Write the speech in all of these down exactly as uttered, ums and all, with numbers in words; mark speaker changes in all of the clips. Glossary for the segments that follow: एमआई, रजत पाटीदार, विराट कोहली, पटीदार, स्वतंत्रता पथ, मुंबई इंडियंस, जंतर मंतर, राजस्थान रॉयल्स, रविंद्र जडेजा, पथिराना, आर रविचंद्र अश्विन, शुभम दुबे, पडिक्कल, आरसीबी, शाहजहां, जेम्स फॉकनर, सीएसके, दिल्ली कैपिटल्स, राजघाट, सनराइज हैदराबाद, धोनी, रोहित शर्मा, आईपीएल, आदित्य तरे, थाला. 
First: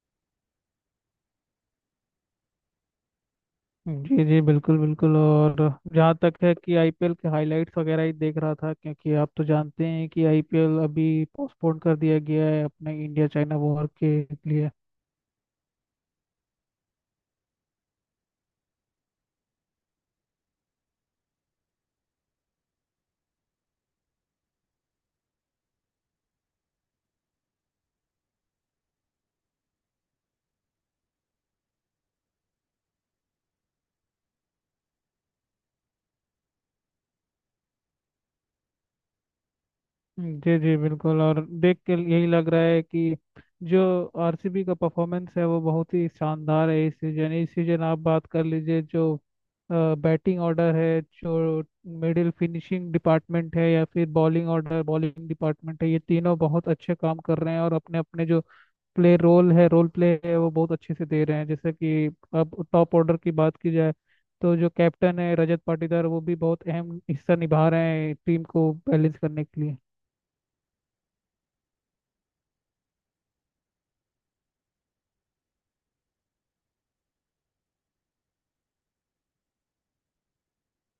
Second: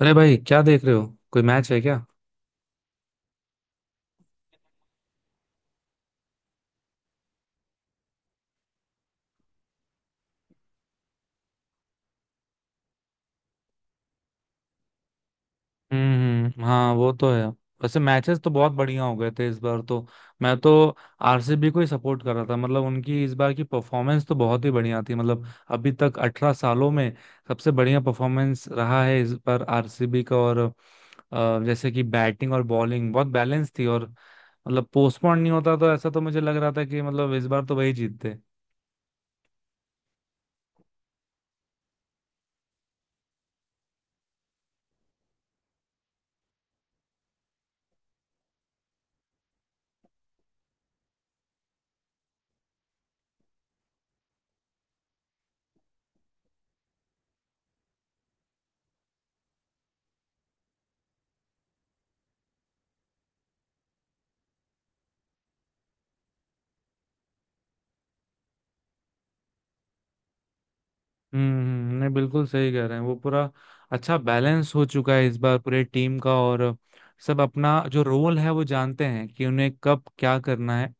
Speaker 1: अरे भाई, क्या देख रहे हो? कोई मैच है क्या?
Speaker 2: जी जी बिल्कुल बिल्कुल। और जहाँ तक है कि आई पी एल के हाइलाइट्स वगैरह ही देख रहा था क्योंकि आप तो जानते हैं कि आई पी एल अभी पोस्टपोन कर दिया गया है अपने इंडिया चाइना वॉर के लिए।
Speaker 1: हम्म, हाँ वो तो है। वैसे मैचेस तो बहुत बढ़िया हो गए थे इस बार तो। मैं तो आरसीबी को ही सपोर्ट कर रहा था, मतलब उनकी इस बार की परफॉर्मेंस तो बहुत ही बढ़िया थी। मतलब अभी तक अठारह सालों में सबसे बढ़िया परफॉर्मेंस रहा है इस बार आरसीबी का। और अ, जैसे कि बैटिंग और बॉलिंग बहुत बैलेंस थी। और मतलब पोस्टपोन नहीं होता तो ऐसा तो मुझे लग रहा था कि मतलब इस बार तो वही जीतते।
Speaker 2: जी जी बिल्कुल। और देख के यही लग रहा है कि जो आर सी बी का परफॉर्मेंस है वो बहुत ही शानदार है। इस सीजन इस सीजन आप बात कर लीजिए, जो बैटिंग ऑर्डर है, जो मिडिल फिनिशिंग डिपार्टमेंट है या फिर बॉलिंग ऑर्डर बॉलिंग डिपार्टमेंट है, ये तीनों बहुत अच्छे काम कर रहे हैं और अपने अपने जो प्ले रोल है रोल प्ले है वो बहुत अच्छे से दे रहे हैं। जैसे कि अब टॉप ऑर्डर की बात की जाए तो जो कैप्टन है रजत पाटीदार वो भी बहुत अहम हिस्सा निभा रहे हैं टीम को बैलेंस करने के लिए।
Speaker 1: हम्म, हम्म। नहीं, बिल्कुल सही कह रहे हैं। वो पूरा अच्छा बैलेंस हो चुका है इस बार पूरे टीम का। और सब अपना जो रोल है वो जानते हैं कि उन्हें कब क्या करना है।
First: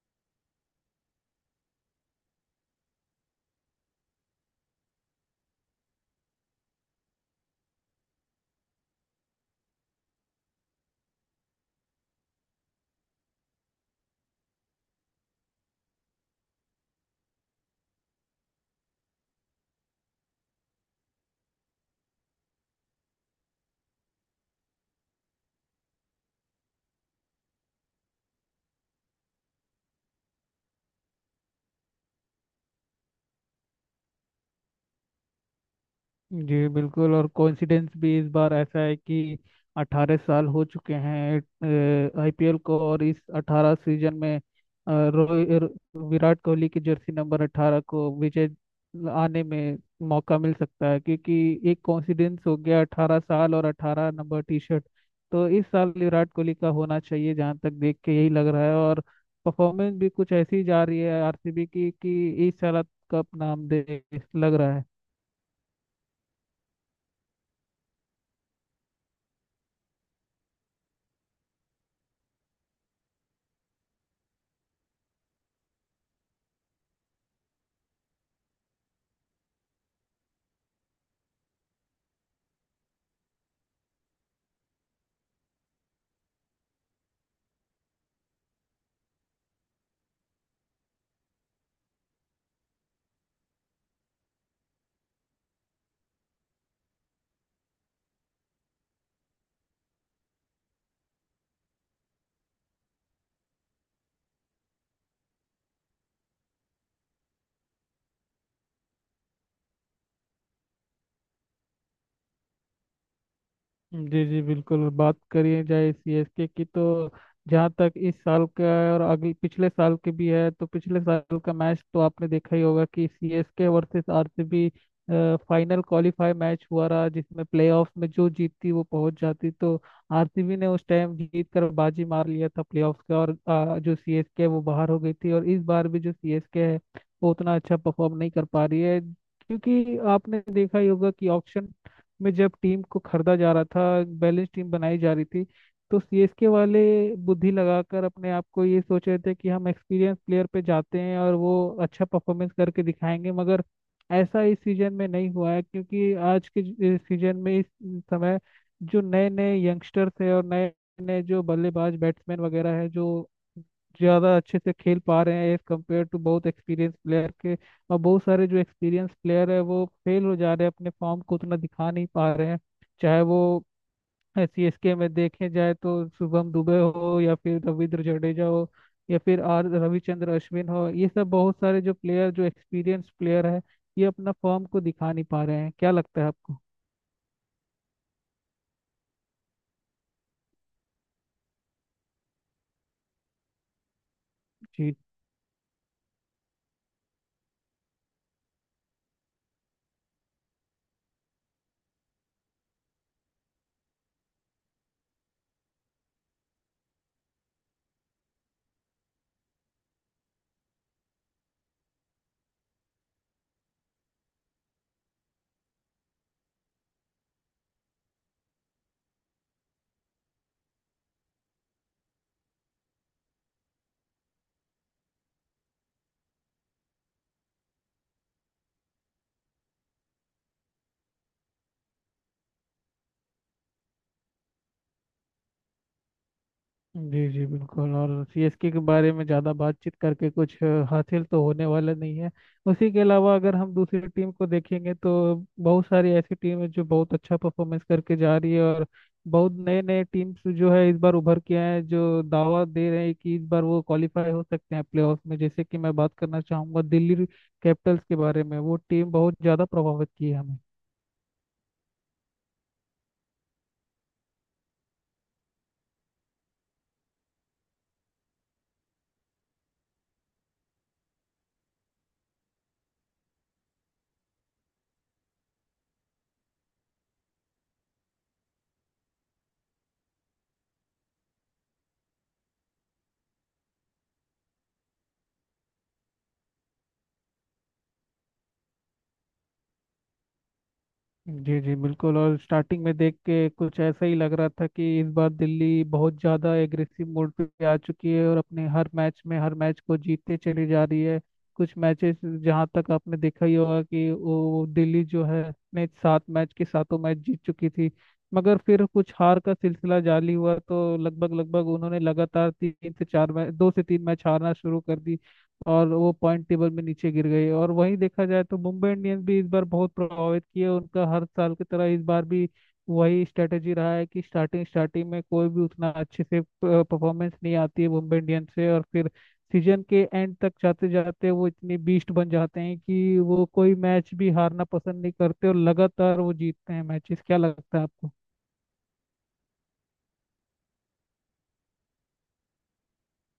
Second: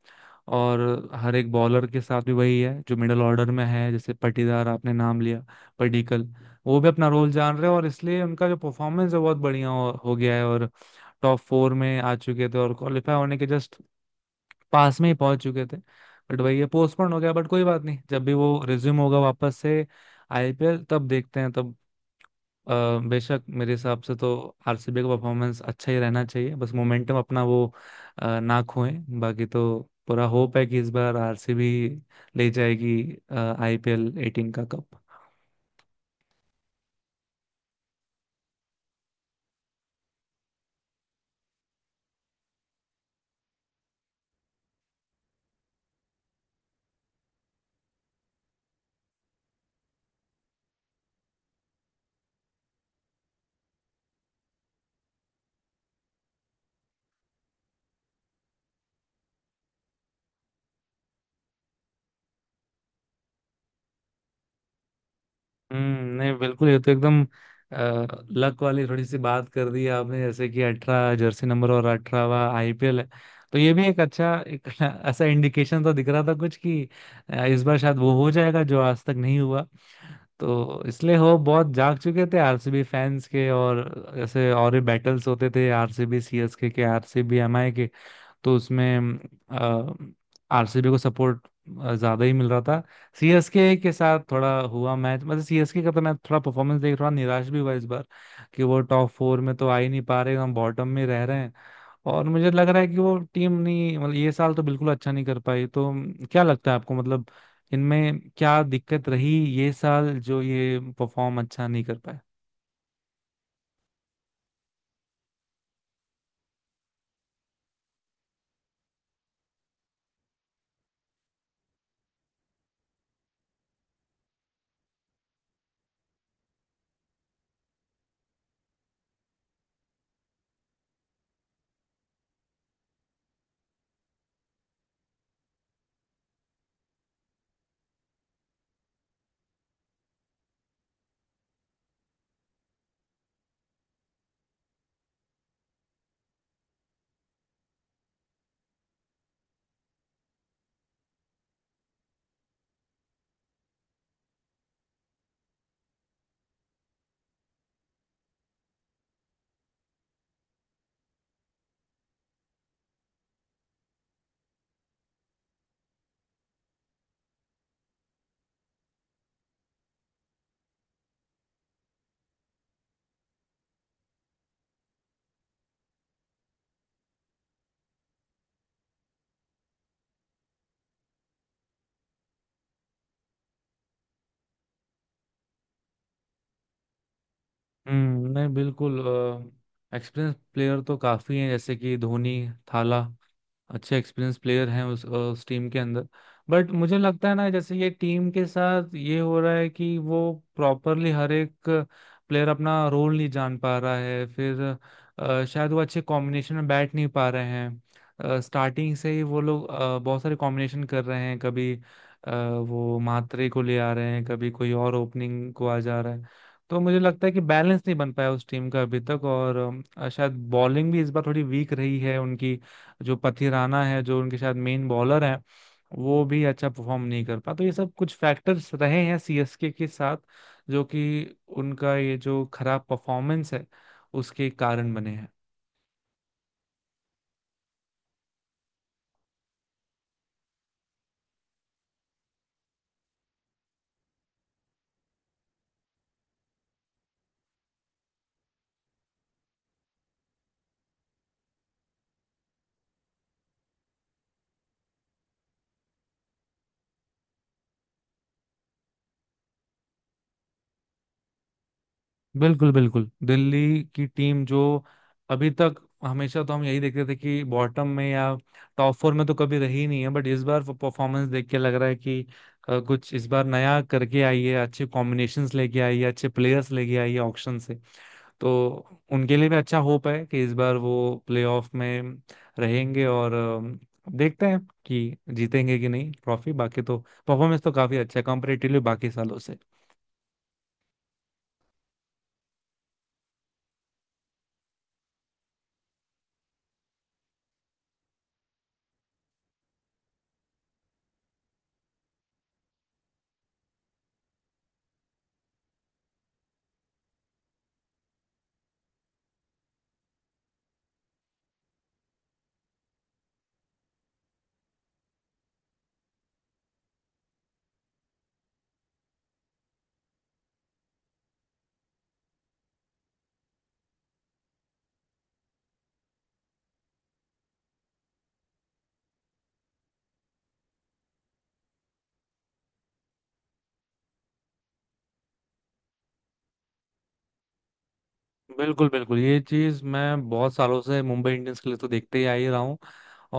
Speaker 1: और हर एक बॉलर के साथ भी वही है जो मिडिल ऑर्डर में है, जैसे पटीदार आपने नाम लिया, पडिक्कल, वो भी अपना रोल जान रहे हैं। और इसलिए उनका जो परफॉर्मेंस है बहुत बढ़िया हो, हो गया है। और टॉप फोर में आ चुके थे और क्वालिफाई होने के जस्ट पास में ही पहुंच चुके थे। बट वही है, पोस्टपोन हो गया। बट कोई बात नहीं, जब भी वो रिज्यूम होगा वापस से आईपीएल, तब देखते हैं तब। अ, बेशक मेरे हिसाब से तो आरसीबी का परफॉर्मेंस अच्छा ही रहना चाहिए। बस मोमेंटम अपना वो अ, ना खोएं। बाकी तो पूरा होप है कि इस बार आरसीबी ले जाएगी आईपीएल एटीन का कप।
Speaker 2: जी बिल्कुल। और कोइंसिडेंस भी इस बार ऐसा है कि अठारह साल हो चुके हैं आई पी एल को और इस अठारह सीजन में अ, रोहि- रो- विराट कोहली की जर्सी नंबर अठारह को विजय आने में मौका मिल सकता है, क्योंकि एक कोइंसिडेंस हो गया अठारह साल और अठारह नंबर टी शर्ट। तो इस साल विराट कोहली का होना चाहिए जहाँ तक देख के यही लग रहा है। और परफॉर्मेंस भी कुछ ऐसी जा रही है आरसीबी की कि इस साल कप नाम दे लग रहा है।
Speaker 1: हम्म, नहीं, बिल्कुल। ये तो एकदम लक वाली थोड़ी सी बात कर दी आपने, जैसे कि अठारह जर्सी नंबर और अठारहवा आईपीएल है। तो ये भी एक अच्छा एक ऐसा इंडिकेशन तो दिख रहा था कुछ कि अ, इस बार शायद वो हो जाएगा जो आज तक नहीं हुआ। तो इसलिए हो बहुत जाग चुके थे आरसीबी फैंस के। और ऐसे और भी बैटल्स होते थे, आरसीबी सीएसके के, आरसीबी एमआई के। तो उसमें आरसीबी को सपोर्ट ज्यादा ही मिल रहा था। सीएसके के साथ थोड़ा हुआ मैच, मतलब सीएसके का तो मैं थोड़ा परफॉर्मेंस देख थोड़ा निराश भी हुआ इस बार, कि वो टॉप फोर में तो आ ही नहीं पा रहे, हम बॉटम में रह रहे हैं। और मुझे लग रहा है कि वो टीम नहीं, मतलब ये साल तो बिल्कुल अच्छा नहीं कर पाई। तो क्या लगता है आपको, मतलब इनमें क्या दिक्कत रही, ये साल जो ये परफॉर्म अच्छा नहीं कर पाए?
Speaker 2: जी जी बिल्कुल। बात करिए जाए सी एस के की तो जहाँ तक इस साल का है और अगले पिछले साल के भी है तो पिछले साल का मैच तो आपने देखा ही होगा कि सी एस के versus R C B final qualify match हुआ रहा जिसमें प्लेऑफ में जो जीतती वो पहुंच जाती। तो आर सी बी ने उस टाइम जीत कर बाजी मार लिया था प्लेऑफ का और अ, जो सी एस के है वो बाहर हो गई थी। और इस बार भी जो सीएसके है वो उतना अच्छा परफॉर्म नहीं कर पा रही है क्योंकि आपने देखा ही होगा कि ऑक्शन में जब टीम को खरीदा जा रहा था बैलेंस टीम बनाई जा रही थी तो सी एस के वाले बुद्धि लगाकर अपने आप को ये सोच रहे थे कि हम एक्सपीरियंस प्लेयर पे जाते हैं और वो अच्छा परफॉर्मेंस करके दिखाएंगे। मगर ऐसा इस सीजन में नहीं हुआ है क्योंकि आज के ज- इस सीजन में इस समय जो नए नए यंगस्टर्स है और नए नए जो बल्लेबाज बैट्समैन वगैरह है जो ज़्यादा अच्छे से खेल पा रहे हैं एज कम्पेयर टू बहुत एक्सपीरियंस प्लेयर के। और बहुत सारे जो एक्सपीरियंस प्लेयर है वो फेल हो जा रहे हैं, अपने फॉर्म को उतना दिखा नहीं पा रहे हैं। चाहे वो सी एस के में देखे जाए तो शुभम दुबे हो या फिर रविंद्र जडेजा हो या फिर आर रविचंद्र अश्विन हो, ये सब बहुत सारे जो प्लेयर जो एक्सपीरियंस प्लेयर है ये अपना फॉर्म को दिखा नहीं पा रहे हैं। क्या लगता है आपको?
Speaker 1: हम्म, नहीं, बिल्कुल। एक्सपीरियंस प्लेयर तो काफी हैं, जैसे कि धोनी, थाला, अच्छे एक्सपीरियंस प्लेयर हैं
Speaker 2: जी
Speaker 1: उस उस टीम के अंदर। बट मुझे लगता है ना, जैसे ये टीम के साथ ये हो रहा है कि वो प्रॉपरली हर एक प्लेयर अपना रोल नहीं जान पा रहा है। फिर अ, शायद वो अच्छे कॉम्बिनेशन में बैठ नहीं पा रहे हैं, स्टार्टिंग से ही वो लोग अ, बहुत सारे कॉम्बिनेशन कर रहे हैं। कभी अ, वो मात्रे को ले आ रहे हैं, कभी कोई और ओपनिंग को आ जा रहा है। तो मुझे लगता है कि बैलेंस नहीं बन पाया उस टीम का अभी तक। और अ, शायद बॉलिंग भी इस बार थोड़ी वीक रही है उनकी। जो पथिराना है, जो उनके शायद मेन बॉलर हैं, वो भी अच्छा परफॉर्म नहीं कर पा। तो ये सब कुछ फैक्टर्स रहे हैं सीएसके के साथ, जो कि उनका ये जो खराब परफॉर्मेंस है उसके कारण बने हैं।
Speaker 2: जी। जी बिल्कुल। और सीएसके के बारे में ज़्यादा बातचीत करके कुछ अ, हासिल तो होने वाला नहीं है। उसी के अलावा अगर हम दूसरी टीम को देखेंगे तो बहुत सारी ऐसी टीम है जो बहुत अच्छा परफॉर्मेंस करके जा रही है। और बहुत नए नए टीम्स जो है इस बार उभर के आए हैं जो दावा दे रहे हैं कि इस बार वो क्वालिफाई हो सकते हैं प्लेऑफ में, जैसे कि मैं बात करना चाहूंगा दिल्ली कैपिटल्स के बारे में वो टीम बहुत ज़्यादा प्रभावित की है हमें।
Speaker 1: बिल्कुल, बिल्कुल। दिल्ली की टीम जो अभी तक, हमेशा तो हम यही देखते थे कि बॉटम में, या टॉप फोर में तो कभी रही नहीं है। बट इस बार परफॉर्मेंस देख के लग रहा है कि अ, कुछ इस बार नया करके आई है, अच्छे कॉम्बिनेशंस लेके आई है, अच्छे प्लेयर्स लेके आई है ऑक्शन से। तो उनके लिए भी अच्छा होप है कि इस बार वो प्लेऑफ में रहेंगे। और अम, देखते हैं कि जीतेंगे कि नहीं ट्रॉफी। बाकी तो परफॉर्मेंस तो काफी अच्छा है कंपेरेटिवली बाकी सालों से।
Speaker 2: जी जी बिल्कुल। और स्टार्टिंग में देख के कुछ ऐसा ही लग रहा था कि इस बार दिल्ली बहुत ज़्यादा एग्रेसिव मोड पे आ चुकी है और अपने हर मैच में हर मैच को जीतते चली जा रही है। कुछ मैचेस जहाँ तक आपने देखा ही होगा कि वो दिल्ली जो है अपने सात मैच के सातों मैच जीत चुकी थी, मगर फिर कुछ हार का सिलसिला जारी हुआ तो लगभग लगभग उन्होंने लगातार तीन से चार मैच दो से तीन मैच हारना शुरू कर दी और वो पॉइंट टेबल में नीचे गिर गई। और वहीं देखा जाए तो मुंबई इंडियंस भी इस बार बहुत प्रभावित किए, उनका हर साल की तरह इस बार भी वही स्ट्रेटेजी रहा है कि स्टार्टिंग स्टार्टिंग में कोई भी उतना अच्छे से परफॉर्मेंस नहीं आती है मुंबई इंडियंस से और फिर सीजन के एंड तक जाते जाते वो इतनी बीस्ट बन जाते हैं कि वो कोई मैच भी हारना पसंद नहीं करते और लगातार वो जीतते हैं मैचेस। क्या लगता है आपको?
Speaker 1: बिल्कुल, बिल्कुल। ये चीज मैं बहुत सालों से मुंबई इंडियंस के लिए तो देखते ही आ ही रहा हूँ।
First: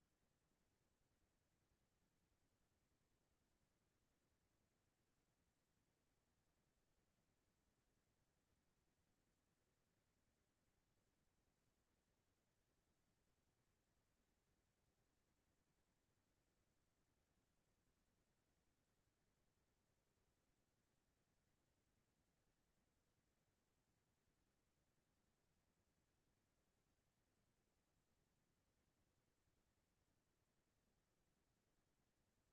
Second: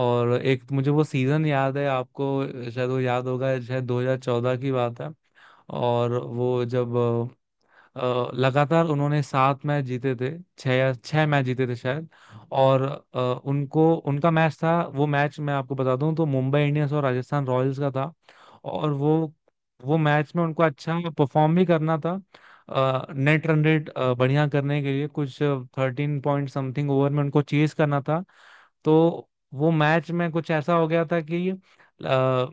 Speaker 1: और एक मुझे वो सीजन याद है, आपको शायद वो याद होगा, शायद दो हज़ार चौदह की बात है। और वो जब अ, लगातार उन्होंने सात मैच जीते थे, छह या छह मैच जीते थे शायद। और अ, उनको उनका मैच था, वो मैच मैं आपको बता दूं, तो मुंबई इंडियंस और राजस्थान रॉयल्स का था। और वो वो मैच में उनको अच्छा परफॉर्म भी करना था, नेट रन रेट बढ़िया करने के लिए, कुछ थर्टीन पॉइंट समथिंग ओवर में उनको चेज करना था। तो वो मैच में कुछ ऐसा हो गया था कि अ,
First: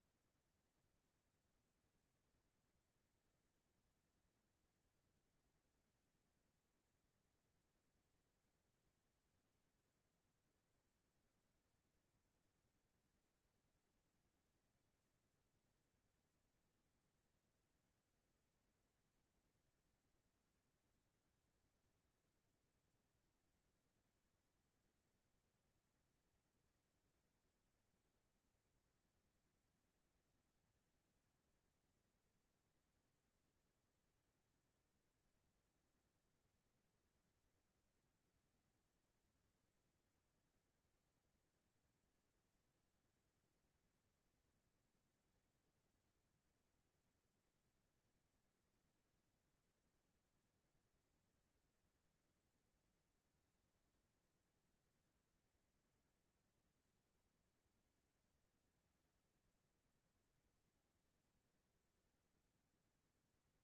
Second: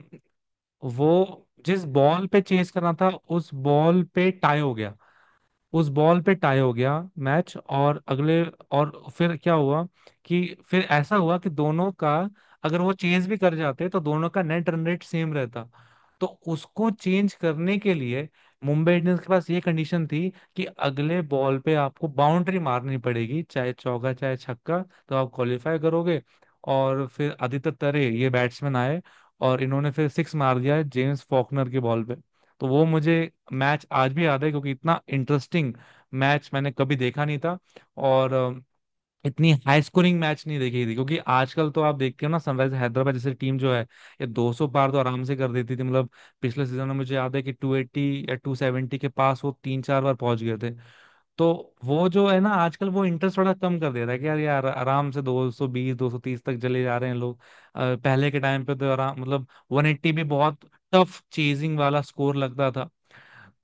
Speaker 1: वो जिस बॉल पे चेज करना था, उस बॉल पे टाई हो गया, उस बॉल पे टाई हो गया मैच। और अगले, और फिर क्या हुआ कि, फिर ऐसा हुआ कि दोनों का, अगर वो चेंज भी कर जाते तो दोनों का नेट रन रेट सेम रहता। तो उसको चेंज करने के लिए मुंबई इंडियंस के पास ये कंडीशन थी कि अगले बॉल पे आपको बाउंड्री मारनी पड़ेगी, चाहे चौका चाहे छक्का, तो आप क्वालिफाई करोगे। और फिर आदित्य तरे ये बैट्समैन आए और इन्होंने फिर सिक्स मार दिया जेम्स फॉकनर के बॉल पे। तो वो मुझे मैच आज भी याद है, क्योंकि इतना इंटरेस्टिंग मैच मैंने कभी देखा नहीं था। और अ, इतनी हाई स्कोरिंग मैच नहीं देखी थी, क्योंकि आजकल तो आप देखते हो ना, सनराइज हैदराबाद जैसे टीम जो है, ये दो सौ पार तो आराम से कर देती थी। मतलब पिछले सीजन में मुझे याद है कि टू एटी या टू सेवेंटी के पास वो तीन चार बार पहुंच गए थे। तो वो जो है ना, आजकल वो इंटरेस्ट थोड़ा कम कर दे रहा है कि यार यार आराम से दो सौ बीस दो सौ तीस तक चले जा रहे हैं लोग। अ, पहले के टाइम पे तो आराम, मतलब वन एटी भी बहुत टफ चेजिंग वाला स्कोर लगता था।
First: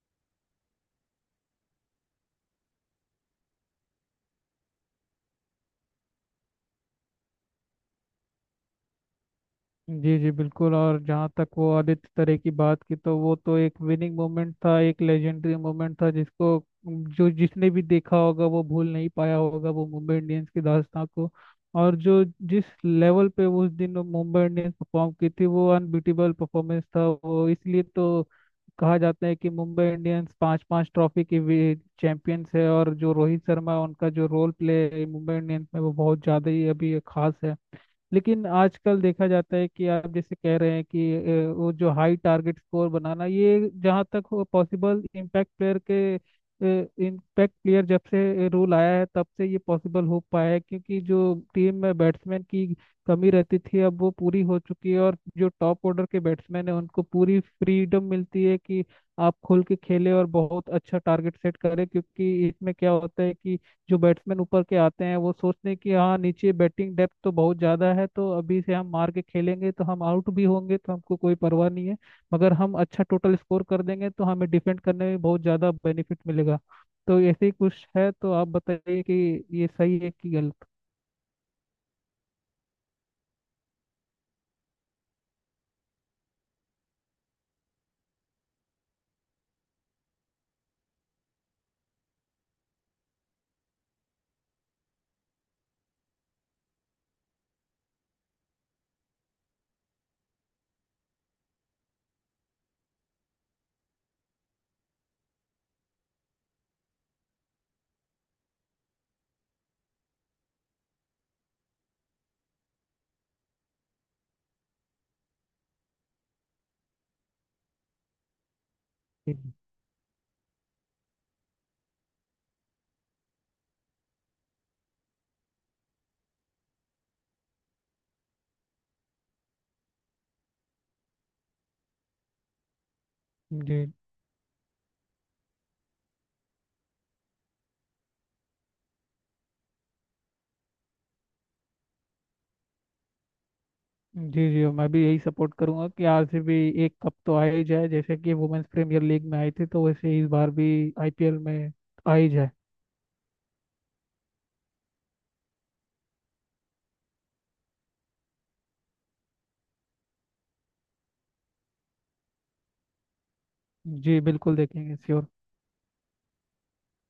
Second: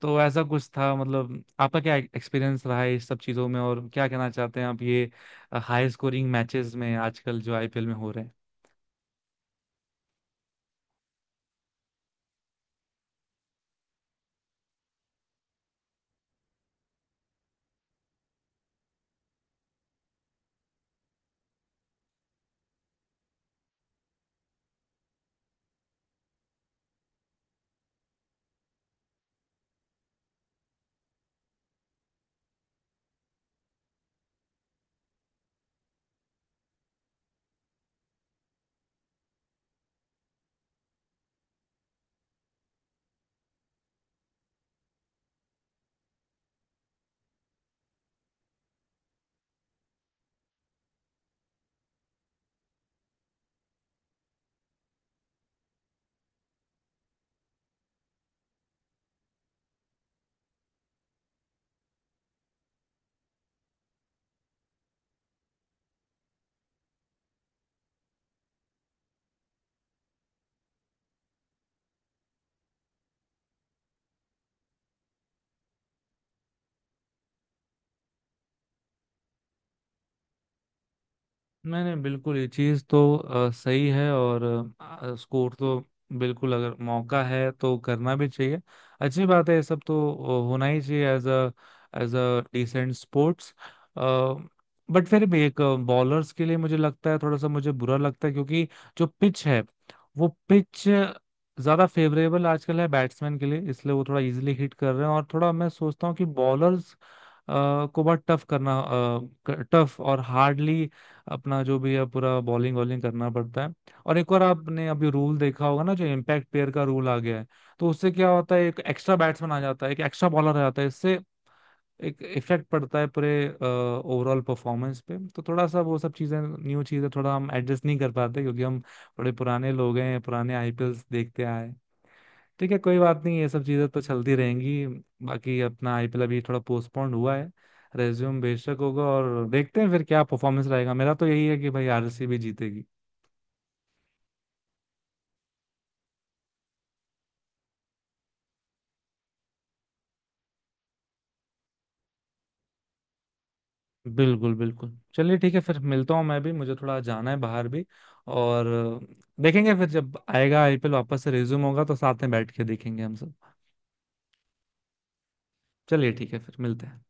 Speaker 1: तो ऐसा कुछ था, मतलब आपका क्या एक्सपीरियंस रहा है इस सब चीज़ों में, और क्या कहना चाहते हैं आप ये हाई स्कोरिंग मैचेस में आजकल जो आईपीएल में हो रहे हैं?
Speaker 2: जी जी बिल्कुल। और जहाँ तक वो आदित्य तरे की बात की तो वो तो एक विनिंग मोमेंट था, एक लेजेंडरी मोमेंट था जिसको जो जिसने भी देखा होगा वो भूल नहीं पाया होगा वो मुंबई इंडियंस की दास्तां को। और जो जिस लेवल पे उस दिन मुंबई इंडियंस परफॉर्म की थी वो अनबीटेबल परफॉर्मेंस था वो, इसलिए तो कहा जाता है कि मुंबई इंडियंस पांच पांच ट्रॉफी की चैंपियंस है। और जो रोहित शर्मा उनका जो रोल प्ले मुंबई इंडियंस में वो बहुत ज़्यादा ही अभी खास है। लेकिन आजकल देखा जाता है कि आप जैसे कह रहे हैं कि अ, वो जो हाई टारगेट स्कोर बनाना ये जहाँ तक हो पॉसिबल इम्पैक्ट प्लेयर के, इम्पैक्ट प्लेयर जब से रूल आया है तब से ये पॉसिबल हो पाया है क्योंकि जो टीम में बैट्समैन की कमी रहती थी अब वो पूरी हो चुकी है और जो टॉप ऑर्डर के बैट्समैन है उनको पूरी फ्रीडम मिलती है कि आप खुल के खेले और बहुत अच्छा टारगेट सेट करें। क्योंकि इसमें क्या होता है कि जो बैट्समैन ऊपर के आते हैं वो सोचते हैं कि हाँ नीचे बैटिंग डेप्थ तो बहुत ज़्यादा है, तो अभी से हम मार के खेलेंगे तो हम आउट भी होंगे तो हमको कोई परवाह नहीं है, मगर हम अच्छा टोटल स्कोर कर देंगे तो हमें डिफेंड करने में बहुत ज़्यादा बेनिफिट मिलेगा। तो ऐसे ही कुछ है। तो आप बताइए कि ये सही है कि गलत?
Speaker 1: नहीं, नहीं, बिल्कुल। ये चीज़ तो अ, सही है। और अ, स्कोर तो बिल्कुल, अगर मौका है तो करना भी चाहिए, अच्छी बात है। ये सब तो अ, होना ही चाहिए, as a, as a decent sports. But फिर भी एक बॉलर्स के लिए मुझे लगता है थोड़ा सा मुझे बुरा लगता है, क्योंकि जो पिच है वो पिच ज़्यादा फेवरेबल आजकल है बैट्समैन के लिए, इसलिए वो थोड़ा इजीली हिट कर रहे हैं। और थोड़ा मैं सोचता हूँ कि बॉलर्स को बहुत टफ करना, टफ और हार्डली अपना जो भी है पूरा बॉलिंग वॉलिंग करना पड़ता है। और एक और आपने अभी रूल देखा होगा ना, जो इम्पैक्ट प्लेयर का रूल आ गया है। तो उससे क्या होता है, एक एक्स्ट्रा
Speaker 2: जी
Speaker 1: बैट्समैन आ जाता है, एक एक्स्ट्रा बॉलर आ जाता है, इससे एक इफेक्ट पड़ता है पूरे ओवरऑल परफॉर्मेंस पे। तो थोड़ा सा वो सब चीजें, न्यू चीजें थोड़ा हम एडजस्ट नहीं कर पाते, क्योंकि हम थोड़े पुराने लोग हैं, पुराने आईपीएल देखते आए। ठीक है, कोई बात नहीं, ये सब
Speaker 2: जी।
Speaker 1: चीज़ें तो चलती रहेंगी। बाकी अपना आईपीएल अभी थोड़ा पोस्टपोन्ड हुआ है, रेज्यूम बेशक होगा, और देखते हैं फिर क्या परफॉर्मेंस रहेगा। मेरा तो यही है कि भाई आरसीबी जीतेगी।
Speaker 2: जी जी मैं भी यही सपोर्ट करूंगा कि आर सी बी एक कप तो आ ही जाए जैसे कि वुमेन्स प्रीमियर लीग में आई थी तो वैसे ही इस बार भी आई पी एल में आ ही जाए।
Speaker 1: बिल्कुल, बिल्कुल। चलिए ठीक है, फिर मिलता हूँ, मैं भी मुझे थोड़ा जाना है बाहर भी। और देखेंगे फिर, जब आएगा आईपीएल वापस से, रेज्यूम होगा तो साथ में बैठ के देखेंगे हम सब।
Speaker 2: जी बिल्कुल, देखेंगे, श्योर।
Speaker 1: चलिए ठीक है, फिर मिलते हैं।